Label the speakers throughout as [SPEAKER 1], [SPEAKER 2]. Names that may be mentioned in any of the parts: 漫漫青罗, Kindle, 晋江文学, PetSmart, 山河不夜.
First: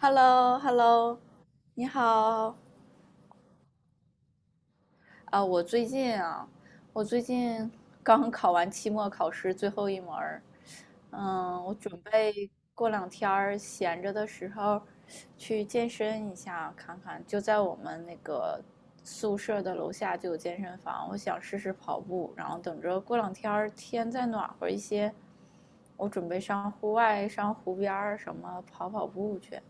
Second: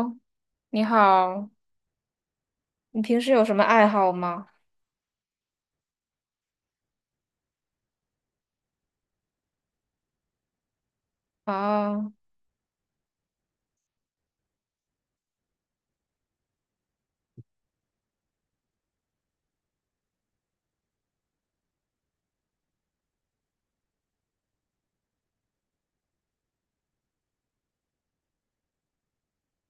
[SPEAKER 1] h e l l o h e l l
[SPEAKER 2] 你
[SPEAKER 1] o
[SPEAKER 2] 好，
[SPEAKER 1] 你好
[SPEAKER 2] 你平时有什么爱好吗？
[SPEAKER 1] 啊！我最近啊，我最近刚考完期末考试最后一门儿，嗯，我准
[SPEAKER 2] 啊，
[SPEAKER 1] 备过两天儿闲着的时候去健身一下，看看就在我们那个宿舍的楼下就有健身房，我想试试跑步，然后等着过两天儿天再暖和一些，我准备上户外、上湖边儿什么跑跑步去。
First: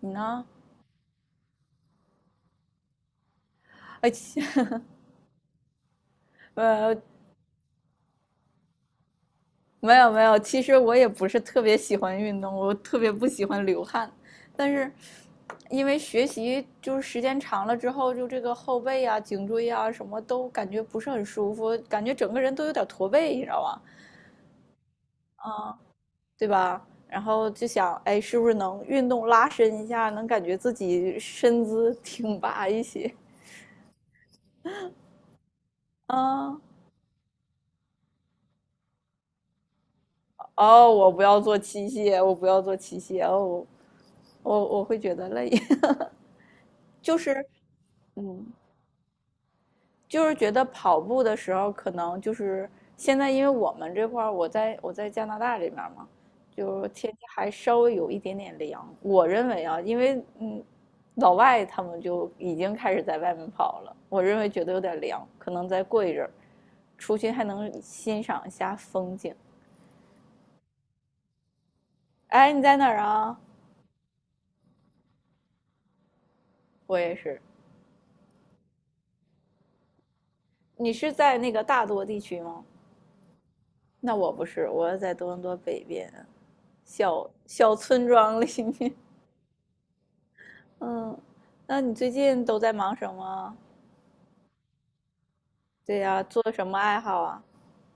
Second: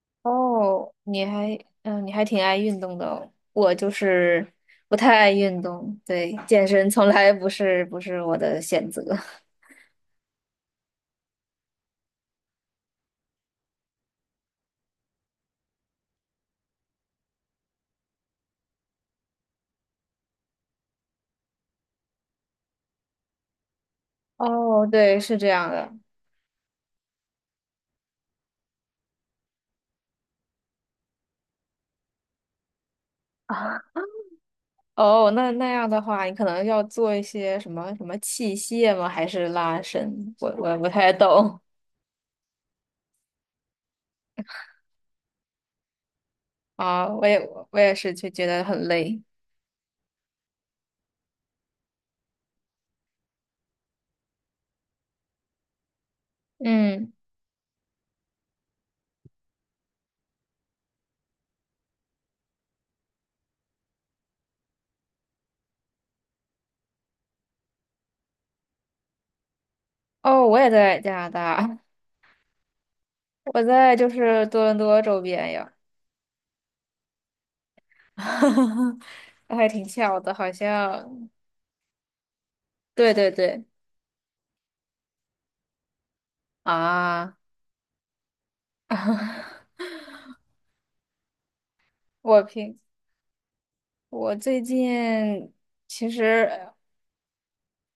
[SPEAKER 1] 你呢？
[SPEAKER 2] 哦，你还挺爱运动的哦。我就
[SPEAKER 1] 哎，
[SPEAKER 2] 是不太爱运动，对，健身
[SPEAKER 1] 呃，
[SPEAKER 2] 从来不是我的选择。
[SPEAKER 1] 没有没有，其实我也不是特别喜欢运动，我特别不喜欢流汗，但是因为学习就是时间长了之后，就这个后背啊、颈椎啊什么都感觉不是很舒服，感觉整个人都有点驼背，你知道吗？
[SPEAKER 2] 哦，对，是这样的。
[SPEAKER 1] 对吧？然后就想，哎，是不是能运动拉伸一下，能感觉自己身姿挺拔一些
[SPEAKER 2] 啊，哦，那样的话，你可
[SPEAKER 1] 啊？
[SPEAKER 2] 能要做一些什么什么器械吗？还是拉伸？我不
[SPEAKER 1] 哦，我
[SPEAKER 2] 太
[SPEAKER 1] 不要
[SPEAKER 2] 懂
[SPEAKER 1] 做器械，我不要做器械，哦，我会觉得累，
[SPEAKER 2] 啊，
[SPEAKER 1] 就
[SPEAKER 2] 我也
[SPEAKER 1] 是
[SPEAKER 2] 我也是就觉
[SPEAKER 1] 嗯。
[SPEAKER 2] 得很累。
[SPEAKER 1] 就是觉得跑步的时候，可能就是现在，因为我们这块儿，我在加拿大这边嘛，就是天
[SPEAKER 2] 嗯，
[SPEAKER 1] 气还稍微有一点点凉。我认为啊，因为老外他们就已经开始在外面跑了，我认为觉得有点凉，可能再过一阵儿，出去还能欣赏一下风景。
[SPEAKER 2] 哦，我也在加拿大。
[SPEAKER 1] 哎，你在哪儿啊？
[SPEAKER 2] 我在就是多伦多周边呀，
[SPEAKER 1] 我也是。
[SPEAKER 2] 还挺巧的，好
[SPEAKER 1] 你是
[SPEAKER 2] 像。
[SPEAKER 1] 在那个大多地区吗？
[SPEAKER 2] 对对对，
[SPEAKER 1] 那我不是，我在多伦多北边小
[SPEAKER 2] 啊，
[SPEAKER 1] 小村庄里面。嗯，那你最
[SPEAKER 2] 我
[SPEAKER 1] 近都在
[SPEAKER 2] 平
[SPEAKER 1] 忙什么？
[SPEAKER 2] 我最近
[SPEAKER 1] 对
[SPEAKER 2] 其
[SPEAKER 1] 呀，做什
[SPEAKER 2] 实
[SPEAKER 1] 么爱好啊？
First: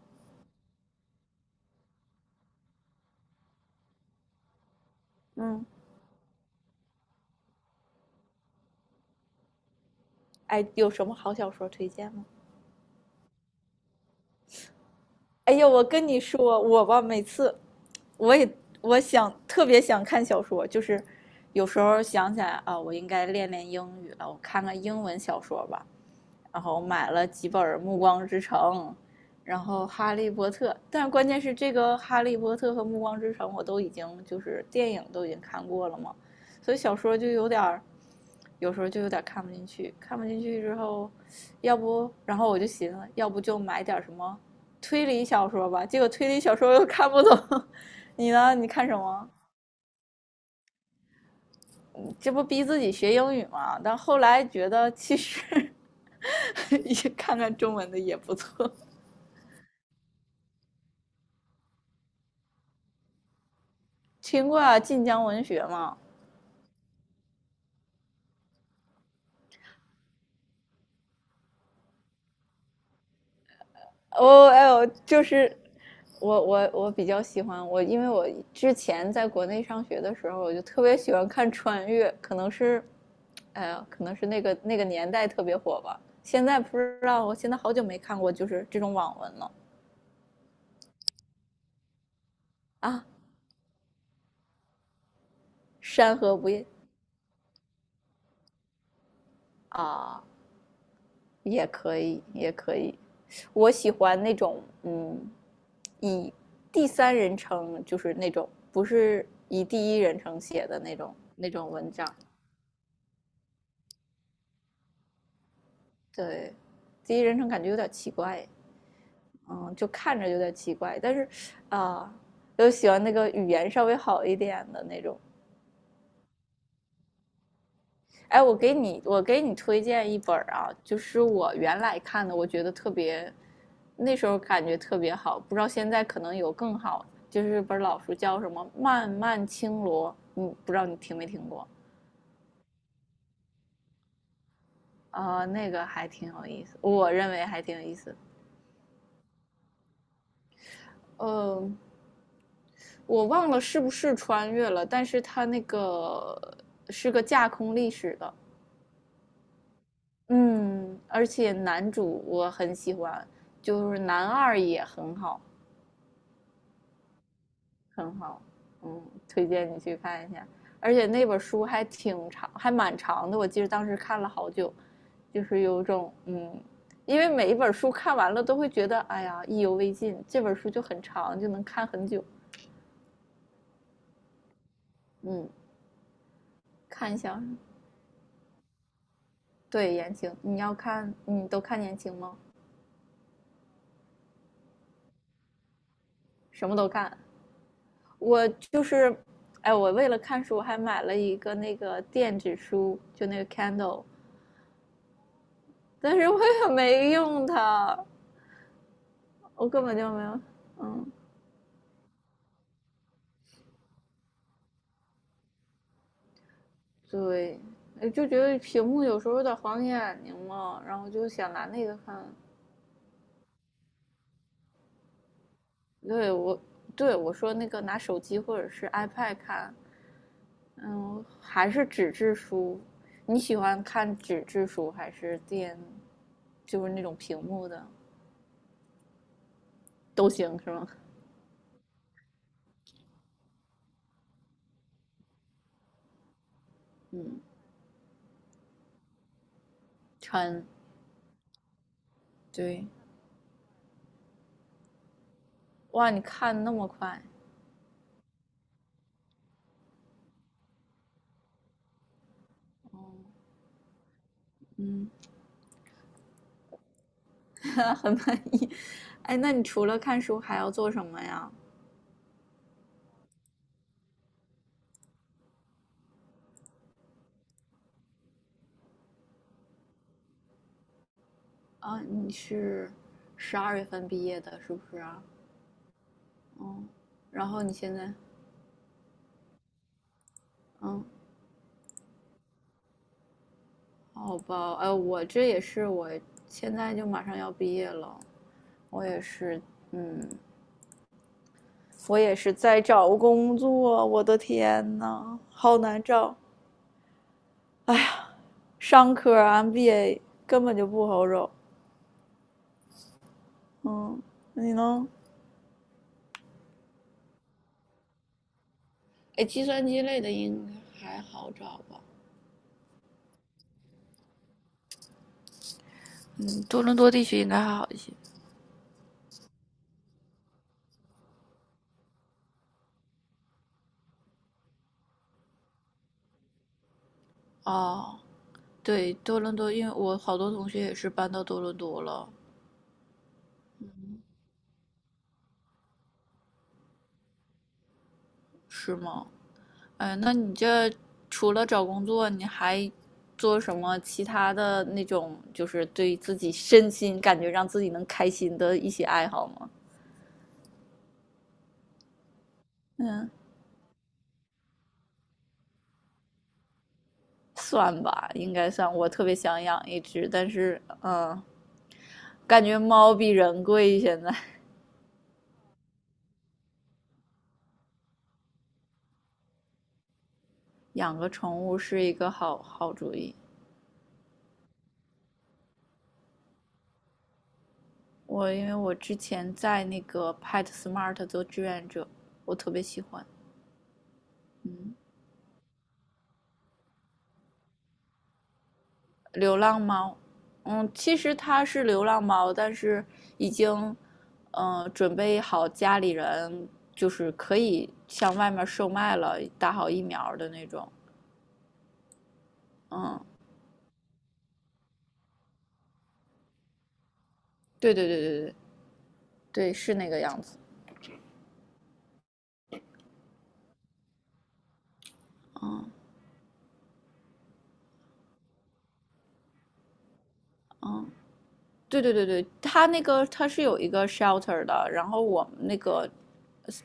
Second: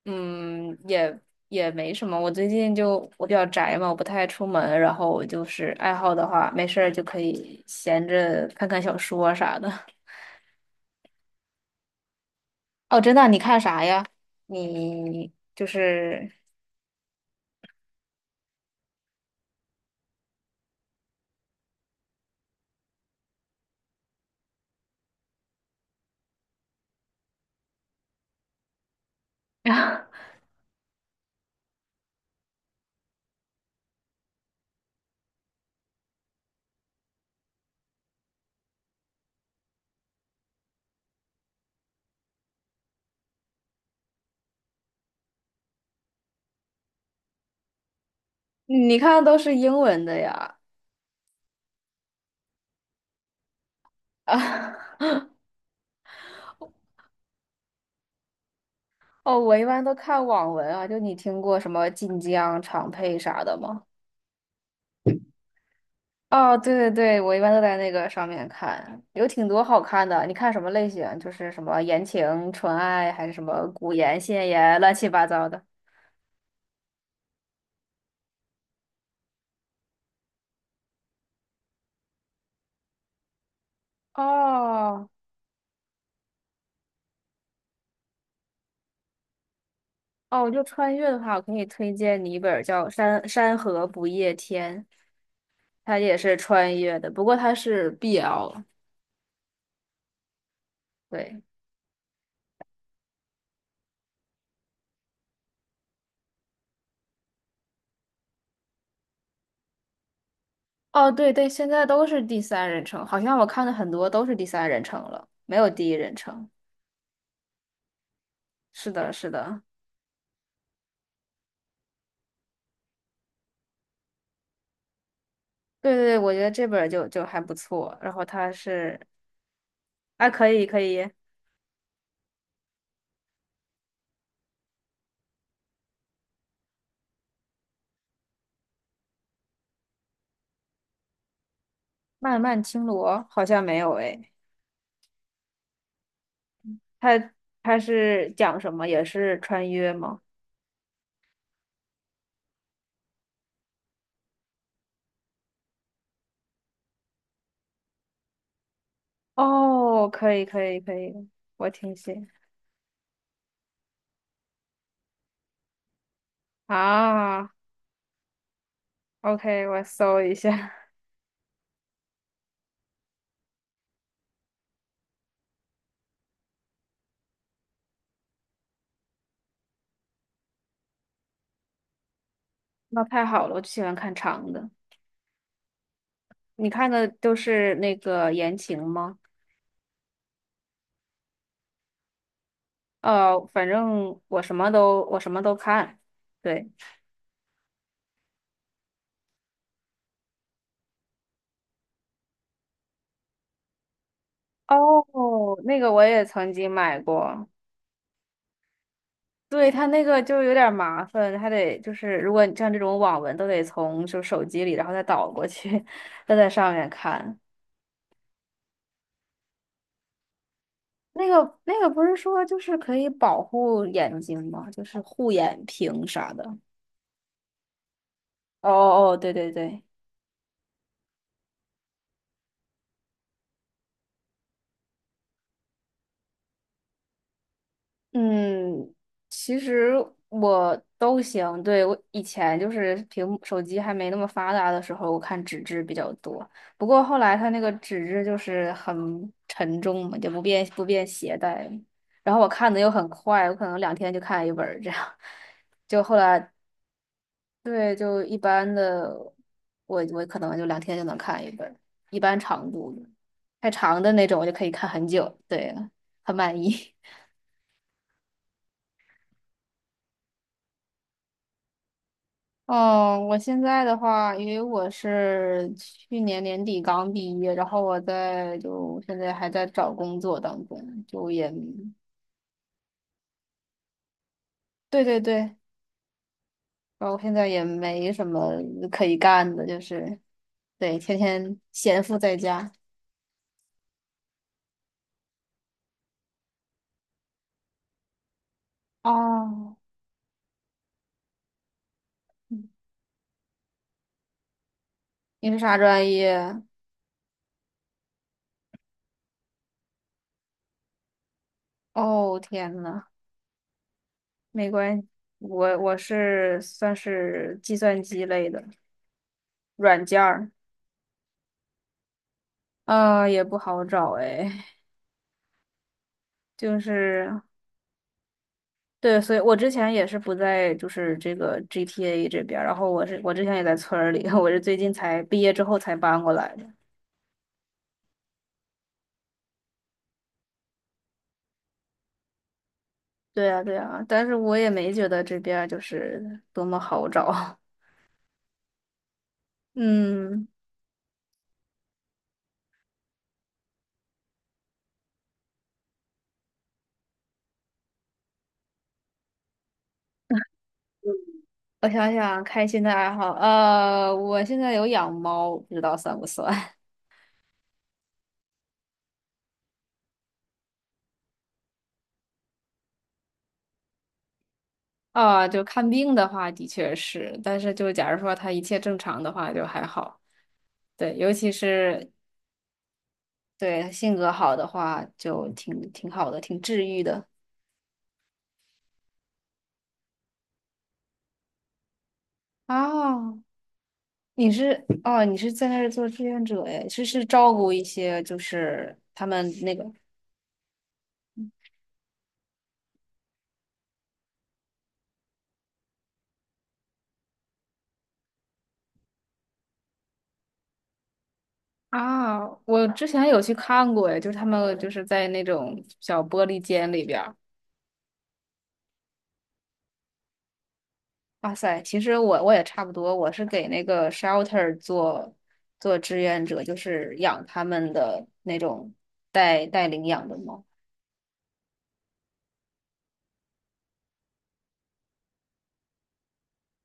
[SPEAKER 2] 嗯也也没什么，我最近就我比较宅嘛，我不太出门，然后我就
[SPEAKER 1] 嗯，
[SPEAKER 2] 是爱好的话，没事儿就可以闲着看看小说啊啥的。
[SPEAKER 1] 哎，有什么好小说推荐吗？
[SPEAKER 2] 哦，真的，你看啥呀？你
[SPEAKER 1] 哎
[SPEAKER 2] 就
[SPEAKER 1] 呀，我跟你
[SPEAKER 2] 是
[SPEAKER 1] 说，我吧，每次我也我特别想看小说，就是有时候想起来啊，我应该练练英语了，我看看英文小说吧。然后买了几本《暮光之城》，然后《哈利 波特》，但是关键是这个《哈利波特》和《暮光之城》我都已经就是电影都已经看过了嘛，所以小说就有点儿，有时候就有点看不进去，看不进去之后，要不然后我就寻思，要不就买点什么推理小说吧，结果推理小说又看不懂。你呢？你看什
[SPEAKER 2] 你看
[SPEAKER 1] 么？
[SPEAKER 2] 的都是英文的呀？
[SPEAKER 1] 这不逼自己学英语吗？但后来觉
[SPEAKER 2] 啊
[SPEAKER 1] 得其 实 看看中文的也不错。
[SPEAKER 2] 哦，我一般都看网文啊，就你听过什么晋江、长佩啥的吗？
[SPEAKER 1] 听过啊，晋江文学吗？
[SPEAKER 2] 哦，对对对，我一般都在那个上面看，有挺多好看的。你看什么类型？就是什么言情、纯爱，还是什么古言、现
[SPEAKER 1] 哦，哎
[SPEAKER 2] 言，
[SPEAKER 1] 呦，
[SPEAKER 2] 乱七
[SPEAKER 1] 就
[SPEAKER 2] 八糟
[SPEAKER 1] 是
[SPEAKER 2] 的。
[SPEAKER 1] 我比较喜欢因为我之前在国内上学的时候，我就特别喜欢看穿越，可能是，哎呀，可能是那个
[SPEAKER 2] 哦
[SPEAKER 1] 年代特别火吧。现在不知道，我现在好久没看过就是这种网文了
[SPEAKER 2] 哦，就穿越的话，我可以推荐你一本叫
[SPEAKER 1] 啊，
[SPEAKER 2] 《山河不夜天》，它
[SPEAKER 1] 《山
[SPEAKER 2] 也是
[SPEAKER 1] 河不夜》
[SPEAKER 2] 穿越的，不过它是 BL
[SPEAKER 1] 啊，
[SPEAKER 2] 对，
[SPEAKER 1] 也可以，也可以。我喜欢那种，嗯，以第三人称，就是那种不是以第一人称写的那
[SPEAKER 2] 哦
[SPEAKER 1] 种
[SPEAKER 2] 对对，
[SPEAKER 1] 那
[SPEAKER 2] 现
[SPEAKER 1] 种
[SPEAKER 2] 在
[SPEAKER 1] 文
[SPEAKER 2] 都
[SPEAKER 1] 章。
[SPEAKER 2] 是第三人称，好像我看的很多都是第三人称了，没有第一人称。
[SPEAKER 1] 对，第一人称感觉有点奇怪，
[SPEAKER 2] 是的，是的，
[SPEAKER 1] 嗯，就看着有点奇怪。但是，啊、呃又喜欢那个语言稍微好一点的那种，
[SPEAKER 2] 对对对，我觉得这本儿就还不错。然后
[SPEAKER 1] 哎，
[SPEAKER 2] 它是，
[SPEAKER 1] 我给你推荐一
[SPEAKER 2] 啊，
[SPEAKER 1] 本
[SPEAKER 2] 可以
[SPEAKER 1] 啊，
[SPEAKER 2] 可
[SPEAKER 1] 就
[SPEAKER 2] 以，
[SPEAKER 1] 是我原来看的，我觉得特别，那时候感觉特别好，不知道现在可能有更好，就是本老书叫什么《漫漫青罗》，嗯，不知道你听没听过？
[SPEAKER 2] 漫漫青罗好像没有诶，
[SPEAKER 1] 啊？那个还挺有意思，我
[SPEAKER 2] 它
[SPEAKER 1] 认为还挺
[SPEAKER 2] 它
[SPEAKER 1] 有意思。
[SPEAKER 2] 是讲什么？也是穿越吗？
[SPEAKER 1] 呃，我忘了是不是穿越了，但是它那个是个架空历史的，
[SPEAKER 2] 哦，可以可以可
[SPEAKER 1] 嗯，而
[SPEAKER 2] 以，
[SPEAKER 1] 且
[SPEAKER 2] 我
[SPEAKER 1] 男
[SPEAKER 2] 听
[SPEAKER 1] 主
[SPEAKER 2] 写
[SPEAKER 1] 我很喜欢，就是男二也很好。
[SPEAKER 2] 啊
[SPEAKER 1] 很好，嗯，推
[SPEAKER 2] ，OK，
[SPEAKER 1] 荐你
[SPEAKER 2] 我
[SPEAKER 1] 去
[SPEAKER 2] 搜
[SPEAKER 1] 看一
[SPEAKER 2] 一
[SPEAKER 1] 下。
[SPEAKER 2] 下。
[SPEAKER 1] 而且那本书还挺长，还蛮长的，我记得当时看了好久，就是有种嗯，因为每一本书看完了都会觉得哎呀意犹未尽，这本书就很长，就能看很久。
[SPEAKER 2] 那太好了，我就喜欢看长的。
[SPEAKER 1] 嗯，
[SPEAKER 2] 你看的
[SPEAKER 1] 看一
[SPEAKER 2] 都
[SPEAKER 1] 下，
[SPEAKER 2] 是那个言情吗？
[SPEAKER 1] 对言情，你要看你都看言情吗？
[SPEAKER 2] 呃，反正我什么都看。
[SPEAKER 1] 什
[SPEAKER 2] 对，
[SPEAKER 1] 么都看，我就是，哎，我为了看书还买了一个那个电子书，就那个 Kindle,
[SPEAKER 2] 哦，那个我
[SPEAKER 1] 但
[SPEAKER 2] 也
[SPEAKER 1] 是我
[SPEAKER 2] 曾经
[SPEAKER 1] 也
[SPEAKER 2] 买
[SPEAKER 1] 没用
[SPEAKER 2] 过。
[SPEAKER 1] 它，我
[SPEAKER 2] 对，
[SPEAKER 1] 根
[SPEAKER 2] 它
[SPEAKER 1] 本
[SPEAKER 2] 那
[SPEAKER 1] 就
[SPEAKER 2] 个
[SPEAKER 1] 没有，
[SPEAKER 2] 就有点麻
[SPEAKER 1] 嗯，
[SPEAKER 2] 烦，还得就是如果你像这种网文都得从就手机里，然后再导过去，再在上面看。
[SPEAKER 1] 对，哎就觉得屏幕有时候有点晃眼睛嘛，然后
[SPEAKER 2] 那
[SPEAKER 1] 就想
[SPEAKER 2] 个
[SPEAKER 1] 拿
[SPEAKER 2] 那
[SPEAKER 1] 那
[SPEAKER 2] 个
[SPEAKER 1] 个
[SPEAKER 2] 不是
[SPEAKER 1] 看。
[SPEAKER 2] 说就是可以保护眼睛吗？就是护眼屏啥
[SPEAKER 1] 对
[SPEAKER 2] 的。
[SPEAKER 1] 我，对我说那个拿手机或者
[SPEAKER 2] 哦
[SPEAKER 1] 是
[SPEAKER 2] 哦，对
[SPEAKER 1] iPad
[SPEAKER 2] 对
[SPEAKER 1] 看，
[SPEAKER 2] 对，
[SPEAKER 1] 嗯，还是纸质书。你喜欢看纸质书还是电，就是那种屏幕的
[SPEAKER 2] 嗯，其实
[SPEAKER 1] 都行是
[SPEAKER 2] 我
[SPEAKER 1] 吗？
[SPEAKER 2] 都行。对，我以前就是屏幕手机还没那么发达的时候，我看纸质比较多。不过后来
[SPEAKER 1] 嗯，
[SPEAKER 2] 它那个纸质就是很沉重嘛，就不便
[SPEAKER 1] 穿
[SPEAKER 2] 不便携带。然后我看的
[SPEAKER 1] 对，
[SPEAKER 2] 又很快，我可能两天就看一本儿这样。就
[SPEAKER 1] 哇，
[SPEAKER 2] 后
[SPEAKER 1] 你
[SPEAKER 2] 来
[SPEAKER 1] 看那么快，
[SPEAKER 2] 对，就一般的，我可能就两天就能看一本儿一般长度
[SPEAKER 1] 哦，
[SPEAKER 2] 的太长的那种我就可以看很
[SPEAKER 1] 嗯，
[SPEAKER 2] 久。对，很满意。
[SPEAKER 1] 很满意。哎，那你除了看书还要做什么呀？
[SPEAKER 2] 哦，我现在的话，因为我是去年年底刚毕业，然后就现在还在找工作当中，
[SPEAKER 1] 啊，你是12月份毕业的，是不是
[SPEAKER 2] 对对
[SPEAKER 1] 啊？
[SPEAKER 2] 对，
[SPEAKER 1] 嗯，
[SPEAKER 2] 然后现在
[SPEAKER 1] 然
[SPEAKER 2] 也
[SPEAKER 1] 后你现
[SPEAKER 2] 没
[SPEAKER 1] 在，
[SPEAKER 2] 什么可以干的，就是对，
[SPEAKER 1] 嗯，
[SPEAKER 2] 天天闲赋在家。
[SPEAKER 1] 好吧，我这也是，我现在就马上要毕业了，我也是，
[SPEAKER 2] 哦，
[SPEAKER 1] 嗯，我也是在找工作，我的天呐，
[SPEAKER 2] 你是
[SPEAKER 1] 好
[SPEAKER 2] 啥
[SPEAKER 1] 难
[SPEAKER 2] 专
[SPEAKER 1] 找，
[SPEAKER 2] 业？
[SPEAKER 1] 哎呀，商科 MBA 根本就不好找，
[SPEAKER 2] 哦，天呐，
[SPEAKER 1] 嗯，
[SPEAKER 2] 没
[SPEAKER 1] 你
[SPEAKER 2] 关
[SPEAKER 1] 呢？
[SPEAKER 2] 系，我是算是计算机类的
[SPEAKER 1] 哎，计算机
[SPEAKER 2] 软件
[SPEAKER 1] 类的
[SPEAKER 2] 儿，
[SPEAKER 1] 应该还好找吧？
[SPEAKER 2] 也不好找哎。
[SPEAKER 1] 嗯，
[SPEAKER 2] 就
[SPEAKER 1] 多伦多地
[SPEAKER 2] 是
[SPEAKER 1] 区应该还好一些。
[SPEAKER 2] 对，所以我之前也是不在，就是这个 GTA 这边儿然后我之前也在村儿里，我是最近才毕业之后才搬过来的。
[SPEAKER 1] 哦，对，多伦多，因为我好多同学也是搬到多伦多了，
[SPEAKER 2] 对呀对呀，但是我也没觉得这边儿就是多么好找。
[SPEAKER 1] 是吗？哎，那
[SPEAKER 2] 嗯，
[SPEAKER 1] 你这除了找工作，你还做什么其他的那种，就是对自己身心感觉让自己能开心的一些爱好吗？
[SPEAKER 2] 我想想，开心的爱
[SPEAKER 1] 嗯，
[SPEAKER 2] 好，我现在有养猫，不知道算不算
[SPEAKER 1] 算吧，应该算。我特别想养一只，但是，嗯，感觉猫比人贵，现在
[SPEAKER 2] 啊？就看病的话，的确是，但是就假如说它一切正常的话，就还好。对，
[SPEAKER 1] 养个
[SPEAKER 2] 尤其
[SPEAKER 1] 宠物是
[SPEAKER 2] 是
[SPEAKER 1] 一个好好主意。
[SPEAKER 2] 对性格好的话，就挺好的，挺治愈的。
[SPEAKER 1] 因为我之前在那个 PetSmart 做志愿者，我特别喜欢。
[SPEAKER 2] 哦，你是
[SPEAKER 1] 嗯，
[SPEAKER 2] 哦，你是在那儿做志愿者哎，是照顾一些就是他们
[SPEAKER 1] 流
[SPEAKER 2] 那
[SPEAKER 1] 浪
[SPEAKER 2] 个
[SPEAKER 1] 猫，嗯，其实它是流浪猫，但是已经，准备好家里人就是可以向外面售卖了，打好疫苗的那种。
[SPEAKER 2] 啊，我之
[SPEAKER 1] 嗯，
[SPEAKER 2] 前有去看过哎，就是他们就是在那种小玻璃间里边儿。
[SPEAKER 1] 对对对对对对，是那个样子。
[SPEAKER 2] 哇塞，其实我也差不多，我是给那个 shelter 做
[SPEAKER 1] 嗯。
[SPEAKER 2] 做志愿者，就是养他们的那种带领养的猫。
[SPEAKER 1] 对，它那个它是有一个 shelter 的，然后我们那个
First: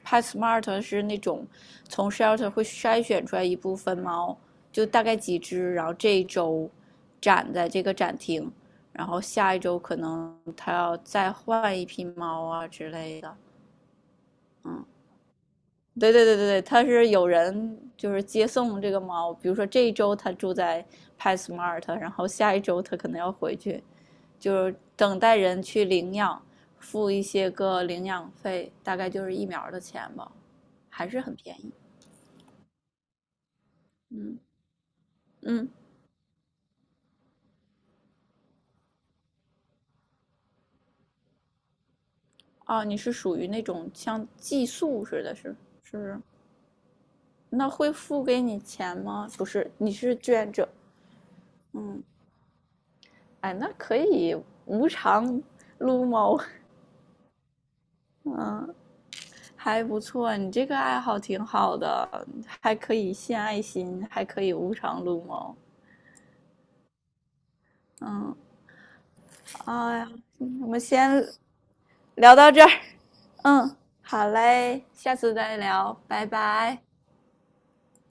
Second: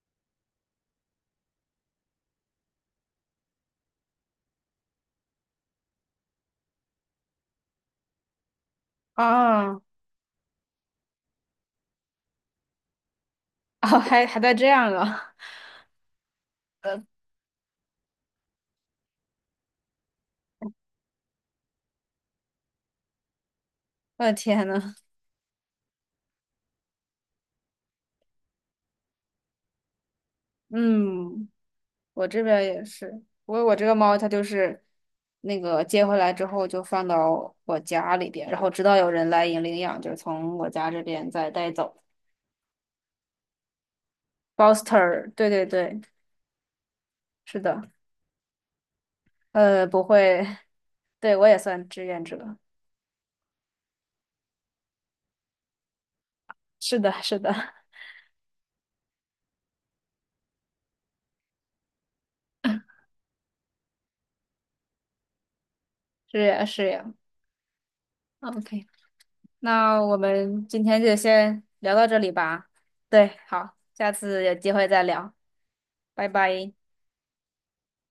[SPEAKER 1] Pet Smart 是那种从 shelter 会筛选出来一部分猫，就大概几只，然后这一周展在这个展厅，然后下一
[SPEAKER 2] 啊
[SPEAKER 1] 周可 能它要再换一批猫啊之类的，
[SPEAKER 2] 哦，还带这
[SPEAKER 1] 嗯。
[SPEAKER 2] 样啊！
[SPEAKER 1] 对，他是有人就是接送这个猫，比如说这一周他住在 PetSmart,然后下一周他可能要回去，
[SPEAKER 2] 我的天
[SPEAKER 1] 就是
[SPEAKER 2] 呐，
[SPEAKER 1] 等待人去领养，付一些个领养费，大概就是疫苗的钱吧，还是很
[SPEAKER 2] 嗯。
[SPEAKER 1] 便宜。
[SPEAKER 2] 我这边也是，我这个猫它
[SPEAKER 1] 嗯
[SPEAKER 2] 就是那
[SPEAKER 1] 嗯，
[SPEAKER 2] 个接回来之后就放到我家里边，然后直到有人来领养，就是从我家这边再带走。
[SPEAKER 1] 啊，你是属于那种像
[SPEAKER 2] b
[SPEAKER 1] 寄
[SPEAKER 2] o s t e
[SPEAKER 1] 宿似
[SPEAKER 2] r
[SPEAKER 1] 的
[SPEAKER 2] 对
[SPEAKER 1] 是，
[SPEAKER 2] 对
[SPEAKER 1] 是
[SPEAKER 2] 对，
[SPEAKER 1] 不是？
[SPEAKER 2] 是
[SPEAKER 1] 那
[SPEAKER 2] 的，
[SPEAKER 1] 会付给你钱吗？不是，你
[SPEAKER 2] 不
[SPEAKER 1] 是志
[SPEAKER 2] 会，
[SPEAKER 1] 愿者。
[SPEAKER 2] 对我也算
[SPEAKER 1] 嗯，
[SPEAKER 2] 志愿者，
[SPEAKER 1] 哎，那可以无偿撸猫。
[SPEAKER 2] 是的，是的，
[SPEAKER 1] 嗯。还不错，你这个爱好挺好的，还可以献爱心，还可以无偿撸猫。
[SPEAKER 2] 是呀，是呀。
[SPEAKER 1] 嗯，
[SPEAKER 2] OK，
[SPEAKER 1] 哎
[SPEAKER 2] 那
[SPEAKER 1] 呀，
[SPEAKER 2] 我们
[SPEAKER 1] 我们
[SPEAKER 2] 今天就
[SPEAKER 1] 先
[SPEAKER 2] 先聊到这里
[SPEAKER 1] 聊到这
[SPEAKER 2] 吧。
[SPEAKER 1] 儿。
[SPEAKER 2] 对，好，
[SPEAKER 1] 嗯，
[SPEAKER 2] 下
[SPEAKER 1] 好
[SPEAKER 2] 次有机
[SPEAKER 1] 嘞，
[SPEAKER 2] 会再
[SPEAKER 1] 下次
[SPEAKER 2] 聊，
[SPEAKER 1] 再聊，拜
[SPEAKER 2] 拜拜。
[SPEAKER 1] 拜。